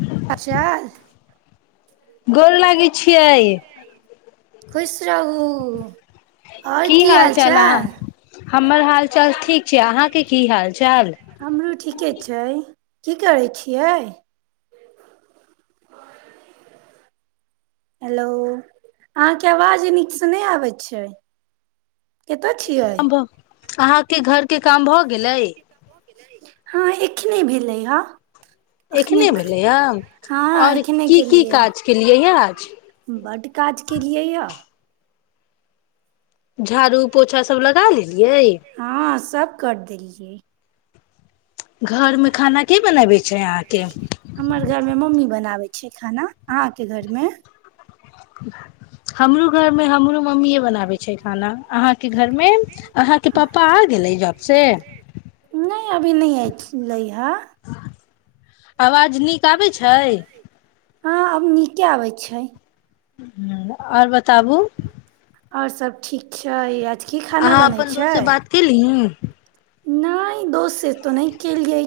[unintelligible] गोर लागै छियै खुश रहू आओर की हाल चाल हालचाल अहाँ हमर हाल चाल ठीक छै अहाँके की हाल चाल हमरो ठीके छै की करै छियै हेलो अहाँ के आवाज नीक से नहि आबै छैय अहाँ के घर के काम भ गेलै हहाँ ऐंखने भेलैय हाँ एखने भेलैए हाँ आओर एखने की की केलियै या काज केलियै य आज बड्ड काज केलियै या झारू हाँ सब कर देलियै घर में खाना के बनाबे छै अहाँके हमर घर मे मम्मी बनाबै छै छै खाना अहाँ के घर मे [inaudible] हमरो घर मे हमरो मम्मी बनाबै छै खाना अहाँ के घर मे अहाँ के पापा आ गेलै जॉब से नहि अभी नै एथिलै हन [unintelligible] आवाज नीक आबै छै हाँ आब नीके आबै छै आओर बताबू आओर सब ठीक छै की खाना अहाँ बनै अपन दोस्त से बात केलहीं नैय दोस से ते ने केलियै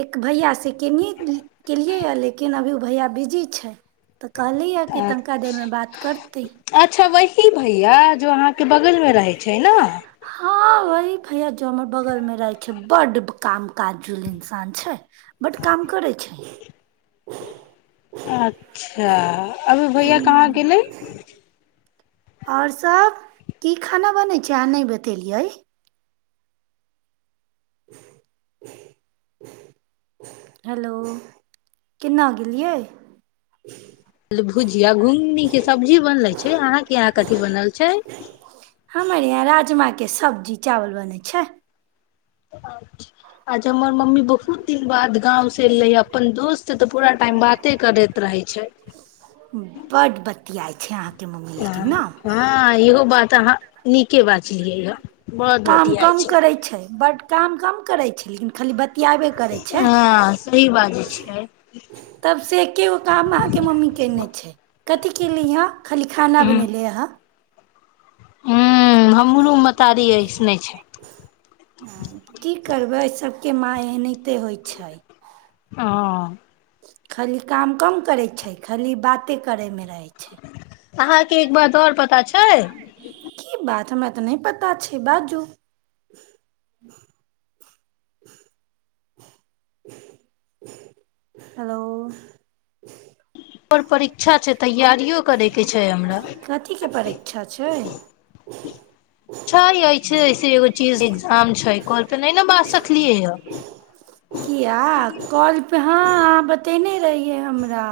एक भैया से केलियै लेकिन अभी उ भैया बिजी छै त कहलियै या कि तनिका देर मे बात करतै अच्छा वही भैया जो अहाँके बगलमे रहै छै ने हाँ वही भैया जो हमरा बगल मे रहै छै बड्ड काम काजूल इन- सान छै बड्ड काम करै छै अच्छा अभी भैया कहाँ गेलै आओर सब की खाना बनै छै अहाँ नै बतेलियै हेलो कन्ने गेलियै भुजिया घुघनी के सब्जी बनले छै अहाँ इहाँ कथि बनल छै हमर यहाँ राजमा के सब्जी चावल बनैय छै [unintelligible] मम्मी बहुत दिन बाद गाँंव से एले या अपन दोस्त तऽ पूरा टाइम बाते करैत रहै छै [unintelligible] बढ़ बदमाश [unintelligible] हाँ इहो बात अहाँ नीके बाजलियै ह बड काम बतियाइ कम करै छै बड्ड काम कम करै छै लेकिन खाली बतियाबे करै छै हँ सही बाजै छियै तब से एगो काम अहाँके मम्मी केने छै कथि केलिहीं हन खाली खाना बनेलियै हँ हूँ हूँ हमरो मतारी ऐसने छै की करबै सबके माय एनाहिंते होइ छै हँ खाली काम कम करैय छै खाली बाते करै मे रहैय अहाँके एक बात आओर पता छै की बात हमरा तऽ नहि पता छै बाजू हेलो आओर परीक्षा छैय तैयारियौ करै के छैय हमरा कथीके परीक्षा छै छैय ऐसे वैसे एगो चीज एक्जाम छैय कल पे नहि ने बाज सकलियै या किया कॉल पे हँ बतेने रहियै हमरा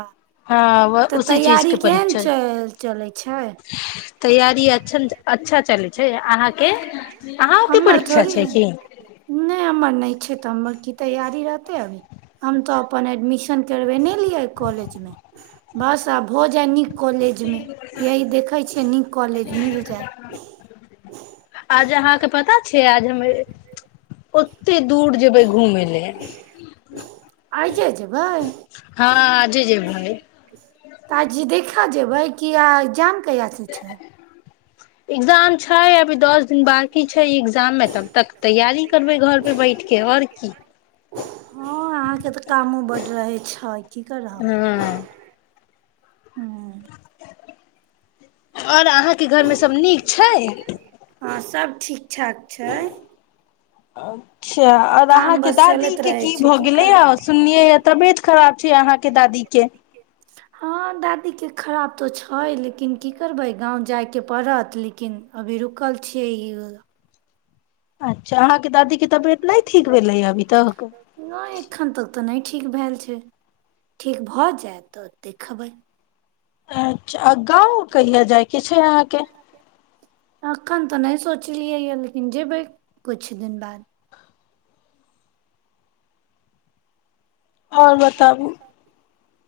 हँ त उसी चीज तैयारी के केहन परीक्षा च चलै छैय तैयार जी अच्चन अच्छा चलै छै अहाँ के अन्हु के हमर परीक्षा थोड़े छै की त हमर की तैयारी रहतै आब हम त अपन एडमिशन करबेने रहियै कॉलेज मे बस आब भ जाइ नीक कॉलेज मे यही देखै छियै नीक कॉलेज मिल जाय आज अहाँके पता छैय आज जे मे ओ केते दूर जेबै घूमेला आइजे जेबै हाँ आजे जेबैय तऽ आजी देखा जेबै कि एग्जाम कहिया स छैय [unintelligible] एगजाम छैय अभी दस दिन बाँकी छैय एगजाम मे तब तक तैयारी करबै घर पे बैठके आओर की हँ अहाँके तऽ कामो बड रहे छै हँ हूँ [unintelligible] आओर अहाँ के घरमे सभ नीक छैय हँ सब ठीक ठाक छैय आउ अच्छा आओर अहाँ के दादी चलैत के रहै की छै भ गेलै या करबै सुनलियै तबियत खराब छैय अहाँके दादी के त छैय लेकिन की करबै गाँव जायके पड़त लेकिन अभी रुकल छियै ई अच्छा अहाँ दादीे के तबीयत नै ठीक भेलैया अभी तक नहि एखन तक तऽ नहि ठीक भेल छैय ठीक भ जायत त देखबै अच्छा आ गाँव कहिया जायके छैय अहाँके अखन त नै सोचलियै या लेकिन जेबैय कुछ दिन बाद आओर बताबू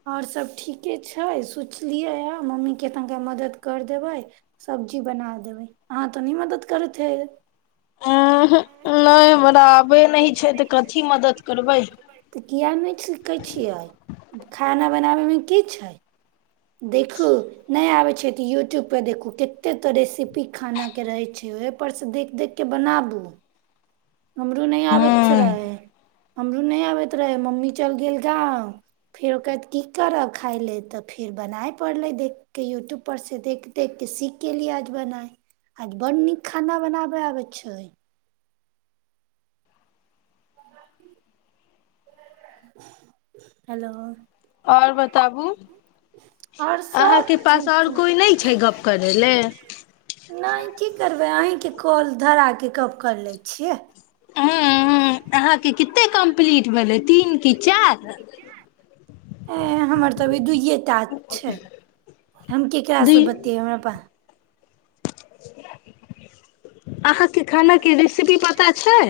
आओर सब ठीके छैय सोचलियैया मम्मीके तनका मदत कर देबै सब्जी बना देबै अहाँ त नै मदद करैत हेबै अं ह नै हमरा आबे नहि छै तऽ कथी मदद करबै किया नहि सीखै छियै खाना बनाबे मे की छैय देखू नहि आबै छै तऽ यूट्यूब पर देखू कते त रेसिपी खाना के रहै छै ओहि पर से देख देख के बनाबू हमरो नहि आबैत हूं रहै हमरो नहि आबैत रहै मम्मी चलि गेल गाँव फेर ओकरा की करब खाय लेल तऽ फेर बनाय पड़लै देखि कऽ यूट्यूबपर से देखि देखि कऽ सीख गेलयलियै आज बनाय आज बड्ड नीक खाना बनाबय आबै छै हेलो आओर बताबु आओर सब ठीक छै कोइ नहि छै गप करै ले नहि की करबै अहिं के कॉल धरा के गप्प कर लै छियै हूँ हँ अहाँके कित कते कम्पलीट भेलै तीन की चार अं हमर तऽ अभी दूइए टा छै हम केकरा दी से बतियैय हमरा पास अहाँके खाना के रेसिपी पता छै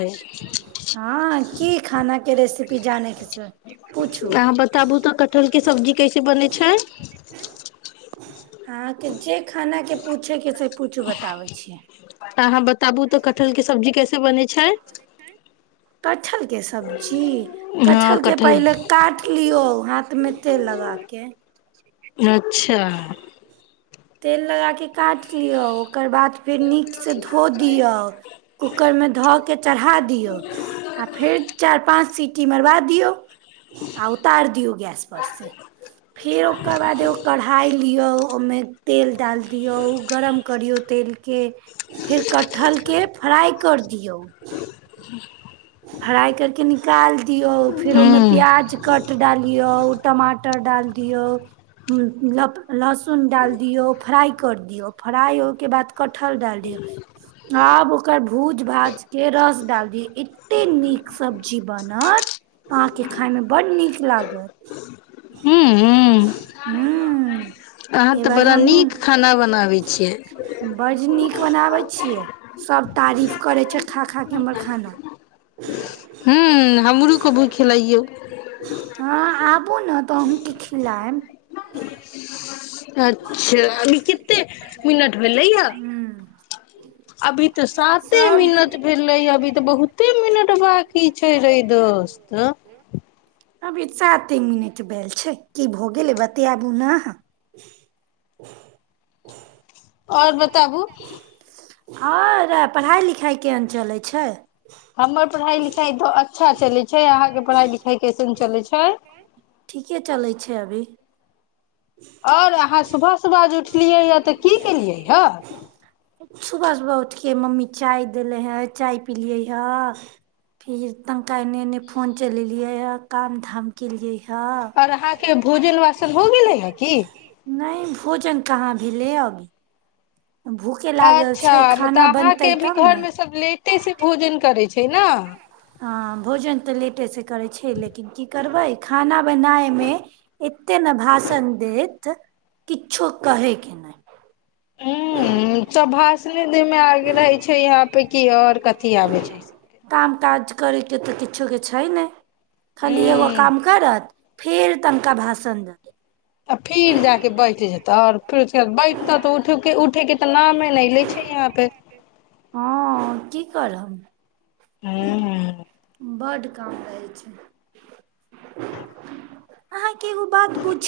हँ की खानाके रेसिपी जानैके छै पूछू अहाँ बताबू तऽ कटहलके सब्जी कैसे बनै छै अहाँके जे खानाके पूछेके से पूछू बताबै छी तऽ अहाँ बताबू तऽ कटहलके सब्जी कैसे बनै छै कटहलके सब्जी हँ कटहरके पहिले कटहल काट लियौ हाथमे तेल लगाके अच्छा तेल लगाके काटि लिऔ ओकर बाद फेर नीक से धोदियौ कुकुर मे धअ के चढ़ा दियौ फेर चारि पाँच सीटी -ट्टी मरबा दियौ आ उतारि दियौ गैस पर से फेर ओकर बाद ओ - कढ़ाई लिऔ ओमे तेल डाल दियौ गरम करियौ तेल के फिर कटहल के फ्राई कर दियो फ्राइ करके निकाल- दियौ फेर ओमे हूं प्याज कट डालियौ टमा- -टर डाल दियौ लप-लहसुन डाल दियौ फ्राइ कर दियौ फ्राइ होइ बाद कटहल डाल दियौ आब ओकर भूज भाजके रस डाल दियौ एते- एते नीक सब्जी बनत अहाँके खााइमे बड्ड नीक लागत हूं हूं हूँ अहाँ एहि तऽ बार बड़ा हमहूँ नीक खाना बनाबै छियै बड्ड नीक बनाबै छियै सभ तारीफ करै छै खा खा कऽ हमर खाना हूँ हमरो कभू खिलैइयौ हँ आब- -बू ने तऽ अन्हु खिलायब अच्छा लि- कते मिनट भेलैया हूँ अभी त साते सब मिनट भेलैय अभी ते बहुते मिनट बाँ- की छै रै दोस्त ऐं अभी साते मिनट भेल छै की भऽ गेलै बतियाबु ने अहाँ आओर बताबू आओर पढ़ाइ लिखाइ केहन चलै छै हमर पढ़ाई लिखाई तऽ अच्छा चलै छै अहाँके पढ़ाई लिखाई कैसन चलै छै ठीके चलै छै अभी आओर अहाँ सुबह सुबह जे उठलियैए तऽ की केलियै हए सुबह सुबह उठ के मम्मी चाय देले हें चाय पिलियै हए फिर तनिका एने एने फोन चलेलियै हए काम धाम केलियै ह आओर अहाँके भोजन वासन हो गेलैए हँ की नहि भोजन कहाँ भी ले अब अच्छा मतलब बनतै अहाँके भी तब ने घरमे सभ लेटेसँ भोजन करै छै न हँ भोजन तऽ लेटेसँ करै छै लेकिन की करबै खाना बनायमे एतेक ने भाषण देत किछो कहैके नहि हूँ सभ भाषण ने दैय मे आगे रहे छै यहाँ पे कि आओर कथि आबे छै सबके काम काज करय के तऽ किछोके छै नै ह खाली एगो काम करत फेर तनका भाषण दे- आ फेर जा कऽ बैठ जेतह आओर फिर से बैठतह तऽ उठये उठयके तऽ नामे नहि लै छै यहाँ पे हँ की करब हूँ बड्ड काम रहै छै आँय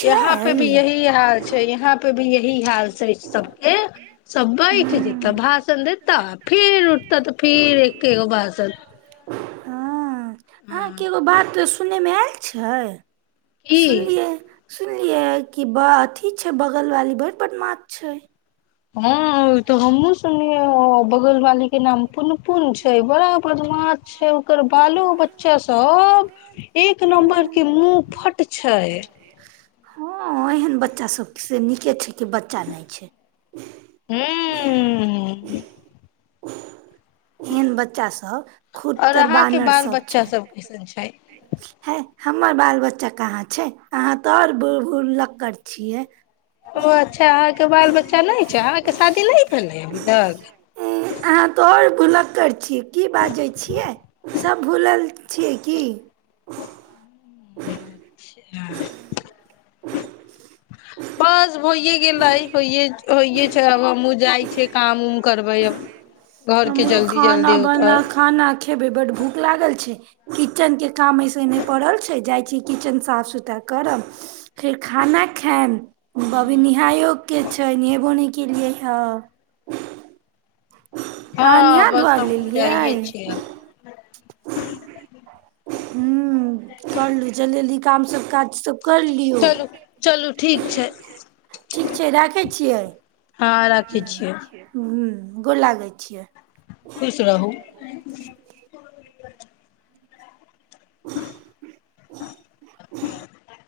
यहाँ पे भी यही हाल छै यहाँ पे भी यही हाल छै सबके सब हूँ, बैठ जेत भाषण देताह फेर उठत तऽ फेर एकेगो भाषण हँ अहाँके एगो बात सुनैय मे एल छै की सुनलियै सुनलियै की बा अथि छै बगल वाली बढ‌ बदमाश छै हां उ तऽ हमहु सुनलियै बगल वाली की नाम पुन पुन छैय बड़ा बदमाश छै ओकर बालो बच्चा सब एक नंबर के मुंह फट छै ह एहन बच्चा सब से निके छै कि बच्चा नहि छै ह्म [unintelligible] एहन बच्चा सब खुद और तऽ अहाँके बानर बाल सब बच्चा छै सब कैसन छै है हम हमर बाल बच्चा कहाँ छै आहाँ तऽ आओर भुलक्कड़ छियै ओ अच्छा अहाँके बाल बच्चा नै छै अहाँके शादी नै भेलै हे अभी तक नै अहाँ त आओर भुलक्कड़ छी कि बाजै छियै सब भूलल छियै की [unintelligible] ना बोल होइयै गेलै होइये होइयै छै अब हमु जाइछियै काम उम करबै अब घर के हमरो जल्दी खाना जल्दी ओतह बना खाना खेबै बड भूख लागल छै किचन के काम ऐसेहने पड़ल‌छैय जाइ छियै‌ किचन ‌साफ सुथरा करब फिर‌ खाना खायब नेहायियोके छै नेहेबो नै केलियै हँ हँ बस हमहूँ जाइयै लेलियै छियै अब हूँ करलू जल्दी जल्दी काम सब काज सब कर लियौ चलू चलू ठीक छै ठीक छै राखै छियै हँ राखै छियै गोर लागैय छियै खुश रहु [inaudible] [unintelligible]